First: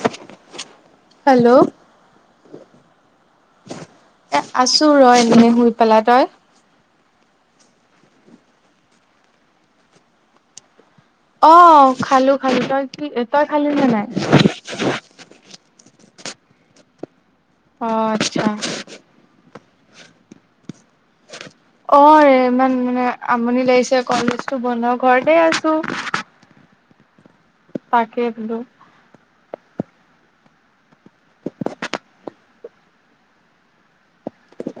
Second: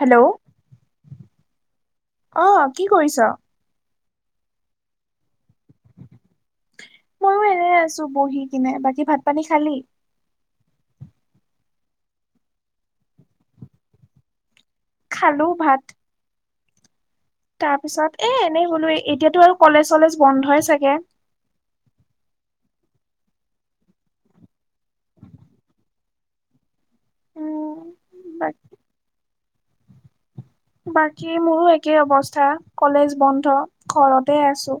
Hello. Hello. অ', কি কৰিছ? এ আছো ৰ' এনে শুই পেলাই, তই? মইও এনে আছো বহি কিনে, বাকী ভাত পানী খালি? অ', খালো, খালো। তই কি তই খালি নে নাই? খালো ভাত। তাৰ অ পিছত এ আচ্ছা এনেই শুলো, এতিয়াতো আৰু কলেজ চলেজ বন্ধই চাগে। অ', ৰে ইমান মানে আমনি লাগিছে কলেজটো বন্ধ, ঘৰতে আছো। উম তাকে বোলো। বাক- বাকী মোৰো একেই অৱস্থা, কলেজ বন্ধ ঘৰতে আছো।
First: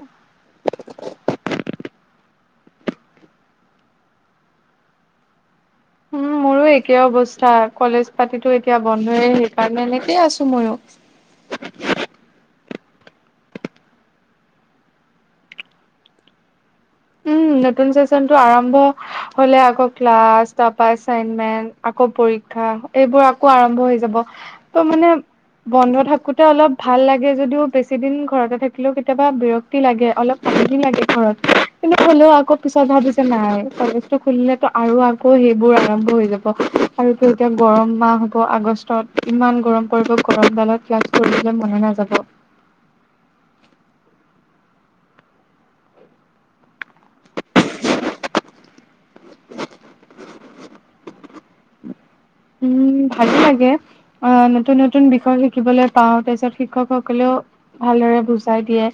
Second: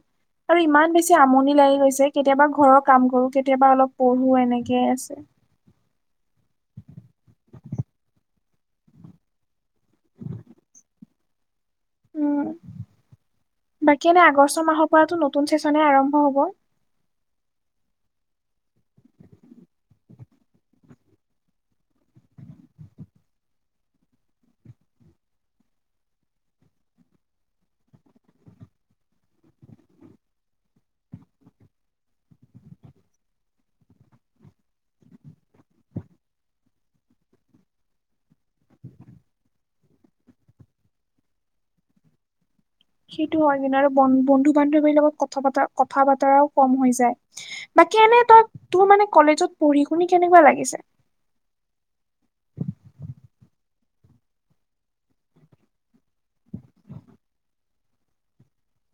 আৰু ইমান বেছি আমনি লাগি গৈছে, কেতিয়াবা ঘৰৰ কাম কৰো, কেতিয়াবা অলপ পঢ়ো এনেকে আছে। উম মোৰো একে অৱস্থা, কলেজ পাতিতো এতিয়া বন্ধয়ে। সেইকাৰণে, এনেকেই আছো মইও। [inaudible] উম, বাকী এনে আগষ্ট মাহৰ পৰাটো নতুন চেচনে আৰম্ভ হ'ব। উম, নতুন চেচনটো আৰম্ভ হলে আকৌ ক্লাছ তাৰপা এচাইনমেন্ট আকৌ পৰীক্ষা, এইবোৰ আকৌ আৰম্ভ হৈ যাব ত' মানে বন্ধ থাকোতে অলপ ভাল লাগে যদিও বেছি দিন ঘৰতে থাকিলেও কেতিয়াবা বিৰক লাগে, অলপ পালি লাগে ঘৰত। কিন্ত হ'লেও আকৌ পিছত ভাবি যে নাই কলেজটো খুলিলে আৰু আকৌ সেইবোৰ আৰম্ভ হৈ যাব। আৰুতো এতিয়া গৰম মাহ হ'ব, আগষ্টত ইমান গৰম পৰিব, গৰমডালত ক্লাছ কৰিবলৈ মনে নাযাব। সেইটো হয় জানো, আৰু ব-বন্ধু বান্ধৱীৰ লগত কথা বা কথা বতৰাও কম হৈ যায়। বাকী এনে তই তোৰ মানে কলেজত পঢ়ি শুনি কেনেকুৱা লাগিছে? উম, ভালে লাগে। আ, নতুন নতুন বিষয় শিকিবলৈ পাও তাৰপিছত শিক্ষকসকলেও ভালদৰে বুজাই দিয়ে।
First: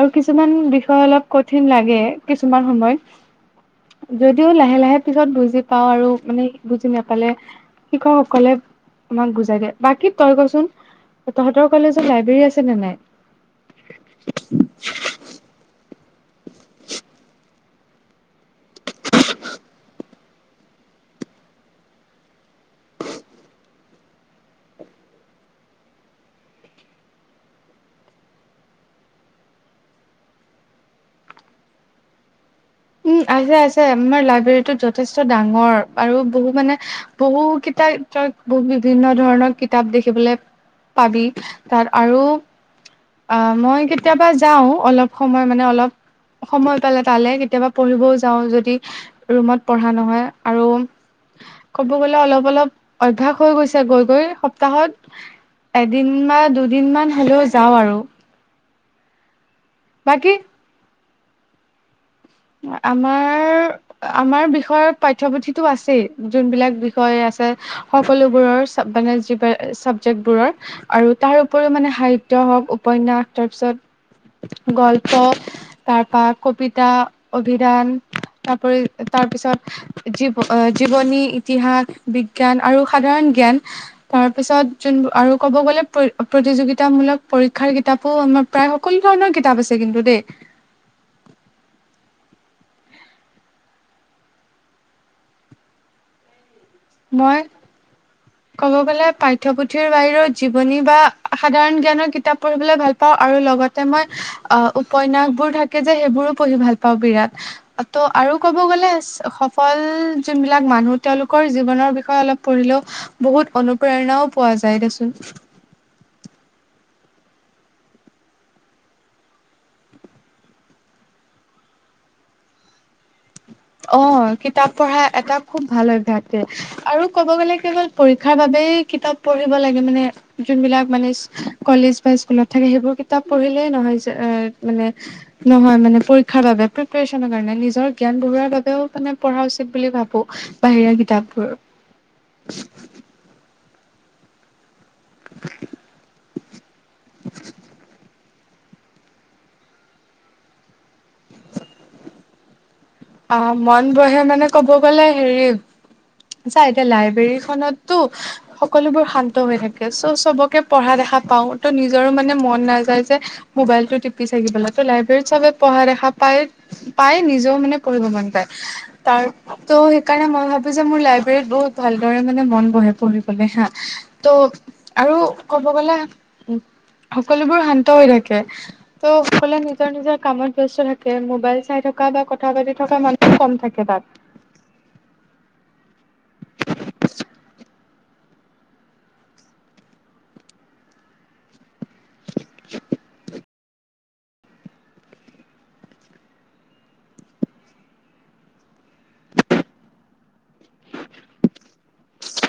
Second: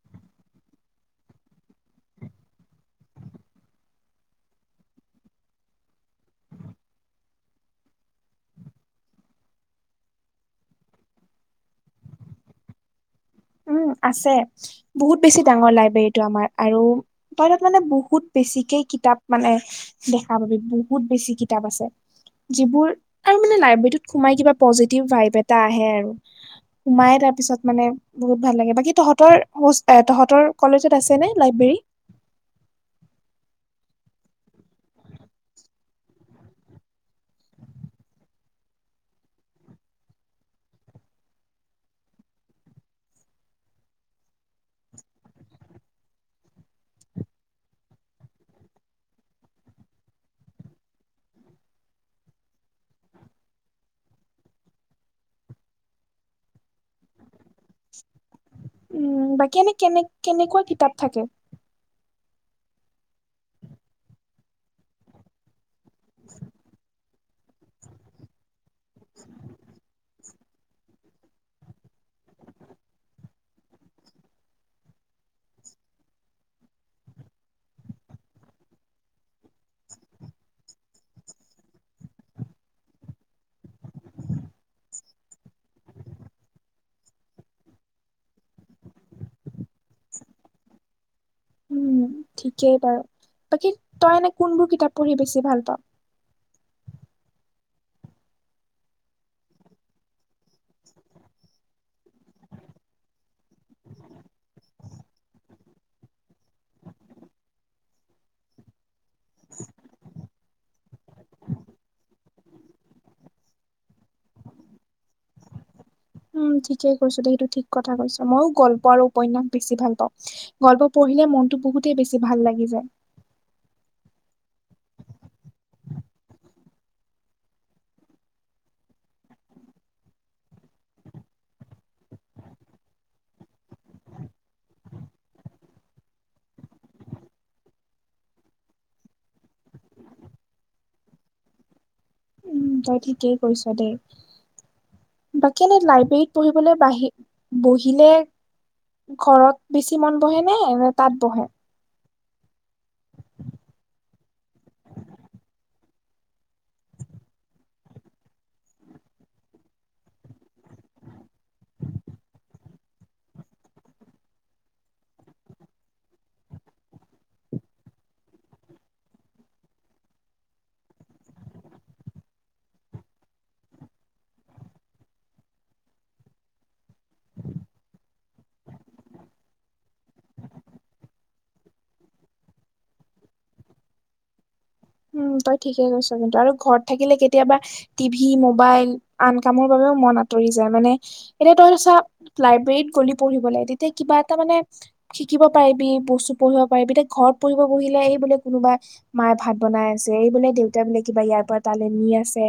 আৰু কিছুমান বিষয় অলপ কঠিন লাগে কিছুমান সময়ত। যদিও লাহে লাহে পিছত বুজি পাওঁ আৰু মানে বুজি নাপালে শিক্ষকসকলে আমাক বুজাই দিয়ে। বাকী তই কচোন? তহঁতৰ কলেজত লাইব্ৰেৰী আছে নে নাই? উম, আছে বহুত বেছি ডাঙৰ লাইব্ৰেৰীটো আমাৰ আৰু তই তাত মানে বহুত বেছিকে কিতাপ মানে দেখা পাবি, বহুত বেছি কিতাপ আছে। যিবোৰ আৰু মানে লাইব্ৰেৰীত সোমাই কিবা পজিটিভ ভাইভ এটা আহে আৰু। সোমাই তাৰপিছত মানে বহুত ভাল লাগে। বাকী তহঁতৰ এ, তহঁতৰ কলেজত আছেনে লাইব্ৰেৰী? উম, আছে আছে। আমাৰ লাইব্ৰেৰীটো যথেষ্ট ডাঙৰ আৰু বহু মানে বহু কিতাই বহু বিভিন্ন ধৰণৰ কিতাপ দেখিবলৈ পাবি তাত আৰু অ' মই কেতিয়াবা যাওঁ, অলপ সময় মানে অলপ সময় পালে তালে কেতিয়াবা পঢ়িবও যাওঁ যদি ৰুমত পঢ়া নহয় আৰু ক'ব গ'লে অলপ অলপ অভ্যাস হৈ গৈছে গৈ গৈ, সপ্তাহত এদিন বা দুদিনমান হ'লেও যাওঁ আৰু। উম, বাকী এনে কেনে বাকী কেনেকুৱা কিতাপ থাকে? আমাৰ আমাৰ বিষয়ত পাঠ্যপুথিতো আছেই, যোনবিলাক বিষয় আছে সকলোবোৰৰ মানে যিবোৰ চাবজেক্টবোৰৰ আৰু তাৰ উপৰিও মানে সাহিত্য হওক, উপন্যাস, তাৰপিছত গল্প তাৰপা কবিতা অভিধান তাৰউপৰি, তাৰপিছত জীৱ-জীৱনী, ইতিহাস, বিজ্ঞান আৰু সাধাৰণ জ্ঞান তাৰপিছত যোন আৰু ক'ব গ'লে প্ৰতি-প্ৰতিযোগিতামূলক পৰীক্ষাৰ কিতাপো আমাৰ প্ৰায় সকলো ধৰণৰ কিতাপ আছে কিন্তু দেই। উম, ঠিকেই বাৰু, বাকী তই এনে কোনবোৰ কিতাপ পঢ়ি বেছি ভাল পাওঁ? মই ক'ব গলে পাঠ্যপুথিৰ বাহিৰেও জীৱনী বা সাধাৰণ জ্ঞানৰ কিতাপ পঢ়িবলৈ ভাল পাওঁ আৰু লগতে মই আ, উপন্যাসবোৰ থাকে যে সেইবোৰো পঢ়ি ভাল পাওঁ বিৰাট। ত' আৰু ক'ব গ'লে সফল যোনবিলাক মানুহ তেওঁলোকৰ জীৱনৰ বিষয়ে অলপ পঢ়িলেও বহুত অনুপ্ৰেৰণাও পোৱা যায় দেচোন। উম, ঠিকে কৈছ দে, সেইটো ঠিক কথা কৈছ। ময়ো গল্প আৰু উপন্যাস বেছি ভাল পাওঁ। গল্প পঢ়িলে মনটো বহুতেই বেছি ভাল লাগি যায়। অ' কিতাপ পঢ়া এটা খুব ভাল অভ্যাস দে। আৰু ক'ব গ'লে কেৱল পৰীক্ষাৰ বাবেই কিতাপ পঢ়িব লাগে মানে যোনবিলাক মানে কলেজ বা স্কুলত থাকে সেইবোৰ কিতাপ পঢ়িলেই নহয় যে মানে নহয় মানে পৰীক্ষাৰ বাবে প্ৰিপ্যচনৰ কাৰণে নিজৰ জ্ঞান বহুৱাৰ বাবেও মানে পঢ়া উচিত বুলি ভাবোঁ বাহিৰা কিতাপবোৰৰ। উম তই ঠিকেই কৈছ দে। বাকী এনে, লাইব্ৰেৰীত পঢ়িবলৈ বাহি বহিলে ঘৰত বেছি মন বহে নে, নে তাত বহে? অ', মন বহে মানে কব গলে, হেৰি চা এতিয়া লাইব্ৰেৰী খনতটো সকলোবোৰ শান্ত হৈ থাকে, চ' চবকে পঢ়া দেখা পাওঁ। ত' নিজৰো মানে মন নাযায় যে ম'বাইলটো টিপি চাই থাকিবলৈ, ত' লাইব্ৰেৰীত চবে পঢ়া দেখা পাই, পাই নিজেও মানে পঢ়িব মন যায়, তাৰ ত' সেইকাৰণে মই ভাবো যে মোৰ লাইব্ৰৰীত বহুত ভালদৰে মানে মন বহে, পঢ়িবলৈ হা। ত' আৰু ক'ব গলে, সকলোবোৰ শান্ত হৈ থাকে। ত' সকলোৱে নিজৰ নিজৰ কামত ব্যস্ত থাকে, ম'বাইল চাই থকা বা ক কথা পাতি থকা মানুহ কম থাকে তাত। উম, তই ঠিকে কৈছ কিন্তু, আৰু ঘৰত থাকিলে কেতিয়াবা টিভি ম'বাইল আন কামৰ বাবেও মন আঁতৰি যায়, মানে এতিয়া তহঁতে চা লাইব্ৰেৰীত গ'লি পঢ়িবলে, তেতিয়া কিবা এটা মানে শিকিব পাৰিবি, বস্তু পঢ়িব পাৰিবি, তই ঘৰত পঢ়িব বহিলে এই বোলে কোনোবা মায়ে ভাত বনাই আছে, এই বোলে দেউতাই বোলে কিবা ইয়াৰ পৰা তালৈ নি আছে।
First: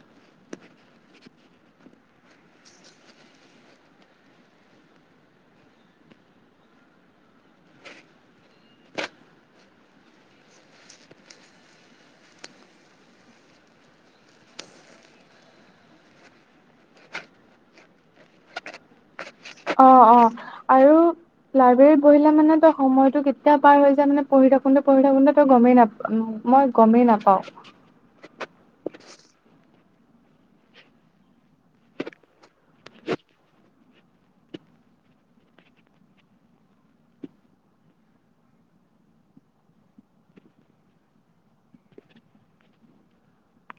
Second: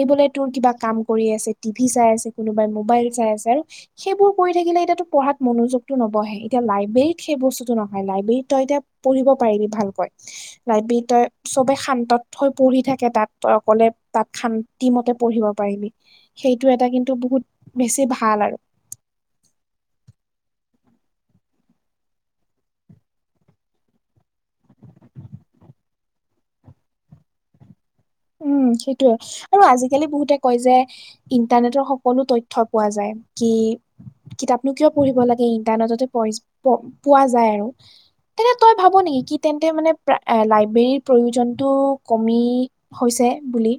এইবোলে তোৰ কিবা কাম কৰি আছে, টিভি চাই আছে, কোনোবাই মোবাইল চাই আছ সেইবোৰ কৰি থাকিলে এতিয়াতো পঢ়াত মনোযোগটো নবহেই, এতিয়া লাইব্ৰেৰীত সেই বস্তুটো নহয়। লাইব্ৰেৰীত তই এতিয়া পঢ়িব পাৰিবি ভালকৈ, লাইব্ৰেৰীত তই চবে শান্তত হৈ পঢ়ি থাকে তাত, তই অকলে তাত শান্তি মতে পঢ়িব পাৰিবি। সেইটো এটা কিন্তু, বহুত বেছি ভাল আৰু। অ', অ', আৰু লাইব্ৰেৰীত বহিলে মানে তই সময়টো কেতিয়া পাৰ হয় যায় মানে পঢ়ি থাকোতে, পঢ়ি থাকোনতে তই গমেই নাপ মই গমেই নাপাও। উম, সেইটোয়ে আৰু আজিকালি বহুতে কয় যে ইণ্টাৰনেটৰ সকলো তথ্য পোৱা যায়, কি কিতাপনো কিয় পঢ়িব লাগে, ইণ্টাৰনেটতে প-পোৱা যায় আৰু। তেন্ত তই ভাব নেকি, কি তেন্তে মানে লাইব্ৰেৰীৰ প্ৰয়োজনটো কমি হৈছে বুলি।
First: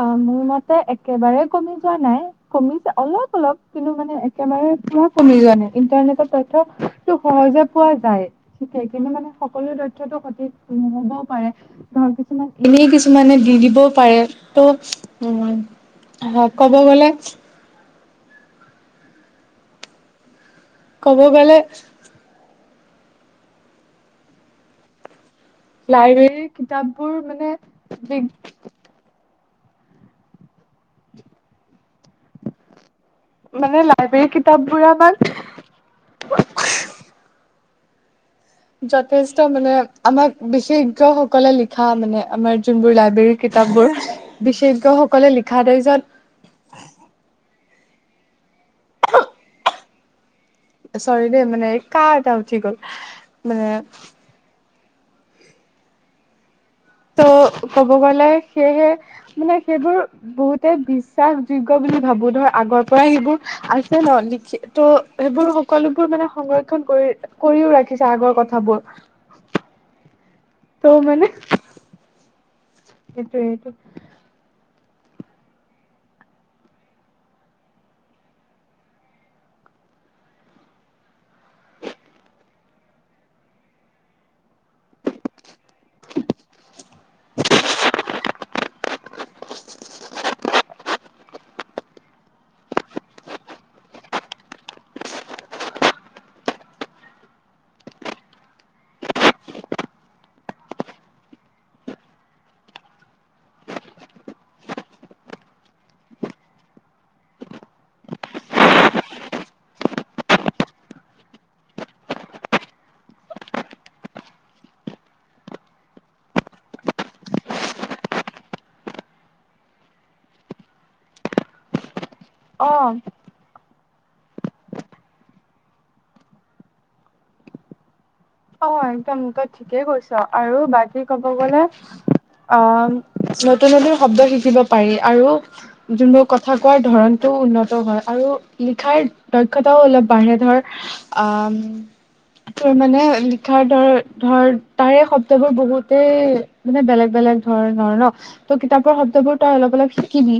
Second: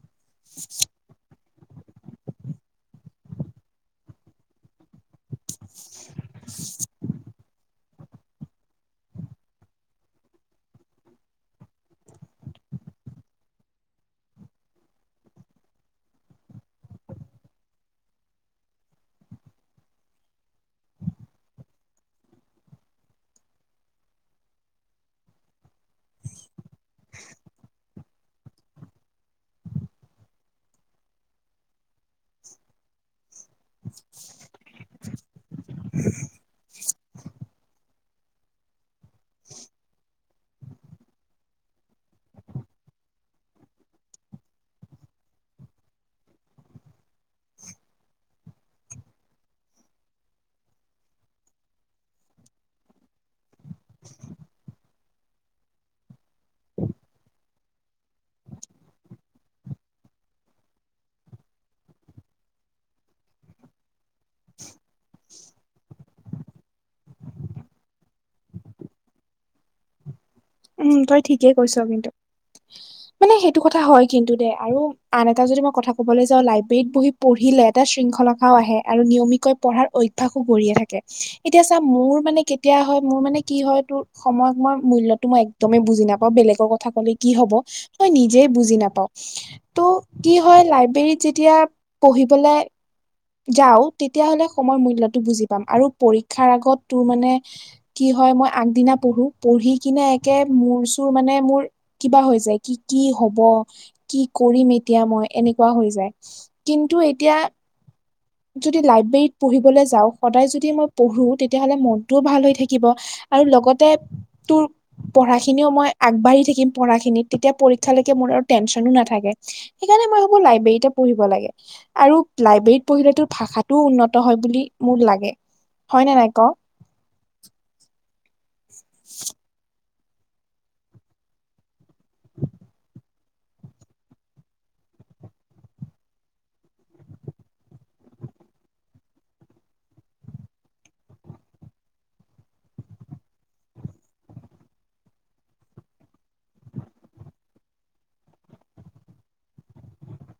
অ', মোৰ মতে একেবাৰে কমি যোৱা নাই, কমিছে অলপ অলপ। কিন্তু, মানে একেবাৰে কমি যোৱা নাই, ইণ্টাৰনেটত তথ্য টো সহজে পোৱা যায়। [unintelligible] মানে, সকলো তথ্যটো সঠিক নহ'বও পাৰে। ধৰা কিছুমান, এনেই কিছুমানে দি দিবও পাৰে। ত' উম, ক'ব গ'লে ক'ব গ'লে লাইব্ৰেৰীৰ কিতাপ বোৰ মানে [inaudible] মানে লাইব্ৰেৰ কিতাপ বুৰ [inaudible] যথেষ্ট মানে আমাক বিশেজ্ঞ সকলে লিখা মানে, আমাৰ যোনবোৰ লাইব্ৰেৰী কিতাপ বোৰ, বিশেজ্ঞ সকলে লিখা তাৰপিছত চৰি দেই মানে, এ কাহ এটা উঠি গল মানে ত' ক'ব গলে সেয়েহে, মানে সেইবোৰ বহুতে বিশ্বাসযোগ্য বুলি ভাবো, ধৰ আগৰ পৰা সেইবোৰ আছে ন লিখি ত' সেইবোৰ সকলোবোৰ মানে সংৰক্ষণ কৰি কৰিও ৰাখিছে, আগৰ কথাবোৰ। উম, ত' তই মানে ঠিকেই কৈছ কিন্তু মানে এইটোৱে সেইটো এইটো কথা হয়। কিন্তু দে, আৰু আন এটা যদি মই কথা কবলৈ যাওঁ লাইব্ৰেৰীত বহি পঢ়িলে এটা শৃংখলাখাও আহে আৰু নিয়মিত কৈ পঢ়াৰ অভ্যাসো গঢ়ি থাকে, এতিয়া চা মোৰ মানে কেতিয়া হয় মোৰ মানে কি হয় তোৰ সময়ত মই, মূল্যটো মই এক একদমে বুজি নাপাও, বেলেগৰ কথা কলে কি হব তই নিজে বুজি নাপাওঁ। ত' কি হয়, লাইব্ৰেৰীত যেতিয়া পঢ়িবলে যাওঁ, তেতিয়া হ'লে সময়ৰ মূল্যটো বুজি পাম, আৰু পৰীক্ষাৰ আগত তোৰ মানে কি হয়, মই আগদিনা পঢ়ো। পঢ়ি কিনে কে মোৰ-চোৰ মানে মোৰ কিবা হৈ যায়। কি কি হব কি কৰিম এতিয়া মই, এনেকুৱা হৈ যায়, কিন্তু এতিয়া যদি লাইব্ৰেৰীত পঢ়িবলৈ যাওঁ সদায় যদি মই পঢ়ো, তেতিয়া হ'লে মনটোও ভাল হৈ থাকিব। আৰু লগতে তোৰ পঢ়াখিনিও মই আগবাঢ়ি থাকিম পঢ়াখিনিত, তেতিয়া পৰীক্ষালৈকে মোৰ আৰু টেনশ্যনো নাথাকে। সেইকাৰণে মই ভাবো লাইব্ৰেৰীতে পঢ়িব লাগে। আৰু লাইব্ৰেৰীত অ' পঢ়িলতো ভাষাটোও উন্নত হয় বুলি মোৰ লাগে। হয়নে নাই ক? অ', একদম তই ঠিকেই কৈছ, আৰু বাকী কব গলে অ'। নতুন, নতুন শব্দ শিকিব পাৰি আৰু যোনবোৰ কথা কোৱাৰ ধৰণটো উন্নত হয়, আৰু লিখাৰ দক্ষতাও অলপ বাঢ়ে ধৰ আম তোৰ মানে [unintelligible] ধৰ তাৰে শব্দবোৰ বহুতেই মানে বেলেগ-বেলেগ ধৰণৰ ন। ত', কিতাপৰ শব্দবোৰ তই অলপ-অলপ শিকিবি।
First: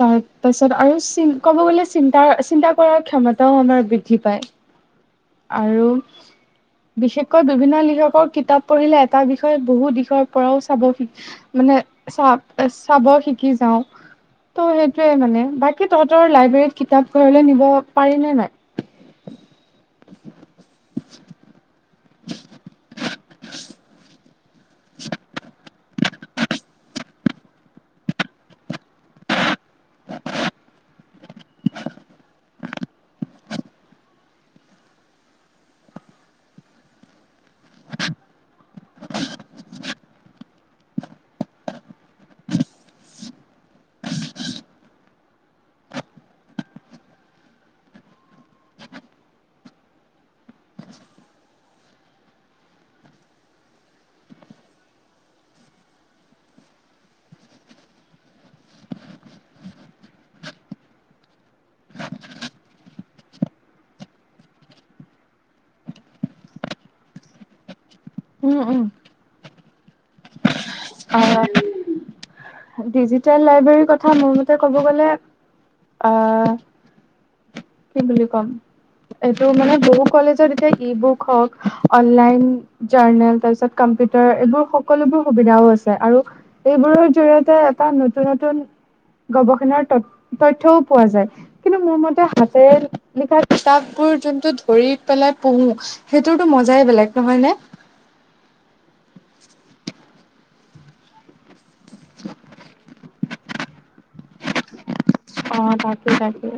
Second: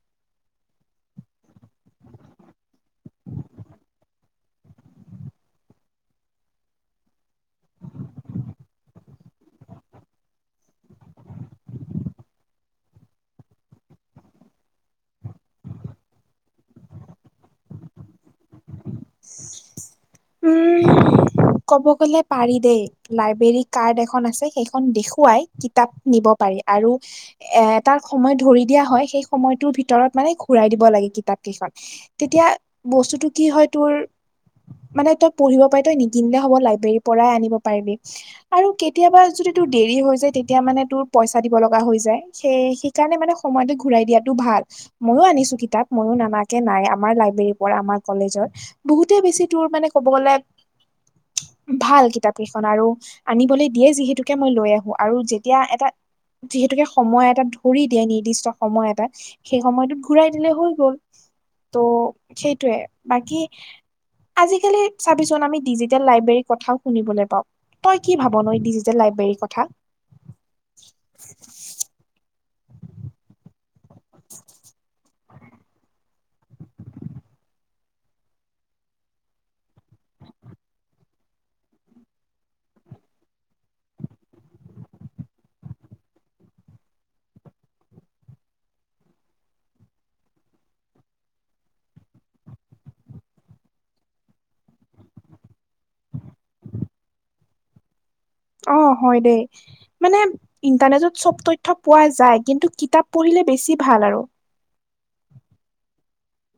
তাৰপাছত আৰু চিন ক'ব গ'লে চিন্তা, চিন্তা কৰাৰ ক্ষমতাও আমাৰ বৃদ্ধি পায়। [inaudible] আৰু বিশেষকৈ বিভিন্ন লিখকৰ কিতাপ পঢ়িলে এটা বিষয় বহু দিশৰ পৰাও চাব শিক মানে চা চাব শিকি যাওঁ। ত' সেইটোয়ে মানে, বাকী তহঁতৰ লাইব্ৰেৰীত কিতাপ ঘৰলৈ নিব পাৰি নে নাই? উম, ক'ব গ'লে পাৰি দেই লাইব্ৰেৰী কাৰ্ড এখন আছে। সেইখন দেখুৱাই তাপ নিব পাৰি আৰু এ এটা সময় ধৰি দিয়া হয় সেই সময়ত ত' ভিতৰত মানে ঘূৰাই দিব লাগে কিতাপ কেইখন, তেতিয়া বস্তুটো কি হয় তোৰ মানে তই পঢ়িব পাই তই নিকিনিলে হ'ব লাইব্ৰেৰীৰ পৰাই আনিব পাৰিবি। আৰু কেতিয়াবা যদি তোৰ দেৰি হৈ যায়, তেতিয়া মানে তোৰ পইচা দিব লগা হৈ যায়। সেই সেইকাৰণে মানে সময়টো ঘূৰাই দিয়াটো ভাল। মইয়ো আনিছো কিতাপ মইয়ো নানাকে নাই, আমাৰ লাইব্ৰেৰীৰ পৰা আমাৰ কলেজৰ, বহুতে বেছি তোৰ মানে ক'ব গ'লে ভাল, কিতাপ কেইখন আৰু আনিবলৈ দিয়ে যিহেতুকে মই লৈ আহো, আৰু যেতিয়া এটা যিহেতুকে সময় এটাত ধৰি দিয়ে, নিৰ্দিষ্ট সময় এটাত সেই সময়টোত ঘূৰাই দিলে হৈ গ'ল। ত' সেইটোৱে বাকী আজিকালি চাবিচোন আমি ডিজিটেল লাইব্ৰেৰীৰ কথাও শুনিবলৈ পাওঁ। তই কি ভাবনো উম উম ডিজিটেল লাইব্ৰেৰীৰ কথা? অ', ডিজিটেল লাইব্ৰেৰীৰ কথা মোৰ মতে ক'ব গলে অ'। [inaudible] কি বুলি কম। এইটো মানে বহু কলেজত এতিয়া ই-বুক হওঁক, অনলাইন জাৰ্নেল তাৰপিছত কম্পিউটাৰ এইবোৰ সকলোবোৰ সুবিধাও আছে। আৰু এইবোৰৰ জৰিয়তে এটা নতুন, নতুন গৱেষণাৰ তত তথ্যও পোৱা যায়। কিন্তু মোৰ মতে হাতেৰে লিখা কিতাপবোৰ যোনটো ধৰি পেলাই পঢ়ো সেইটোতো মজাই বেলেগ নহয় নে? অ', হয় দেই। মানে ইণ্টাৰনেটত চব তথ্য পোৱা যায়, কিন্তু কিতাপ পঢ়িলে বেছি ভাল আৰু। অ' তাকে তাকে।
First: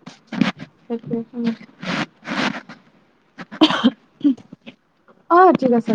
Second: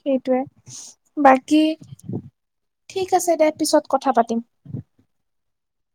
সেইটোৱে, সেইটোৱে বাকী ঠিক আছে দে পিছত কথা পাতিম। অঁ' ঠিক আছে।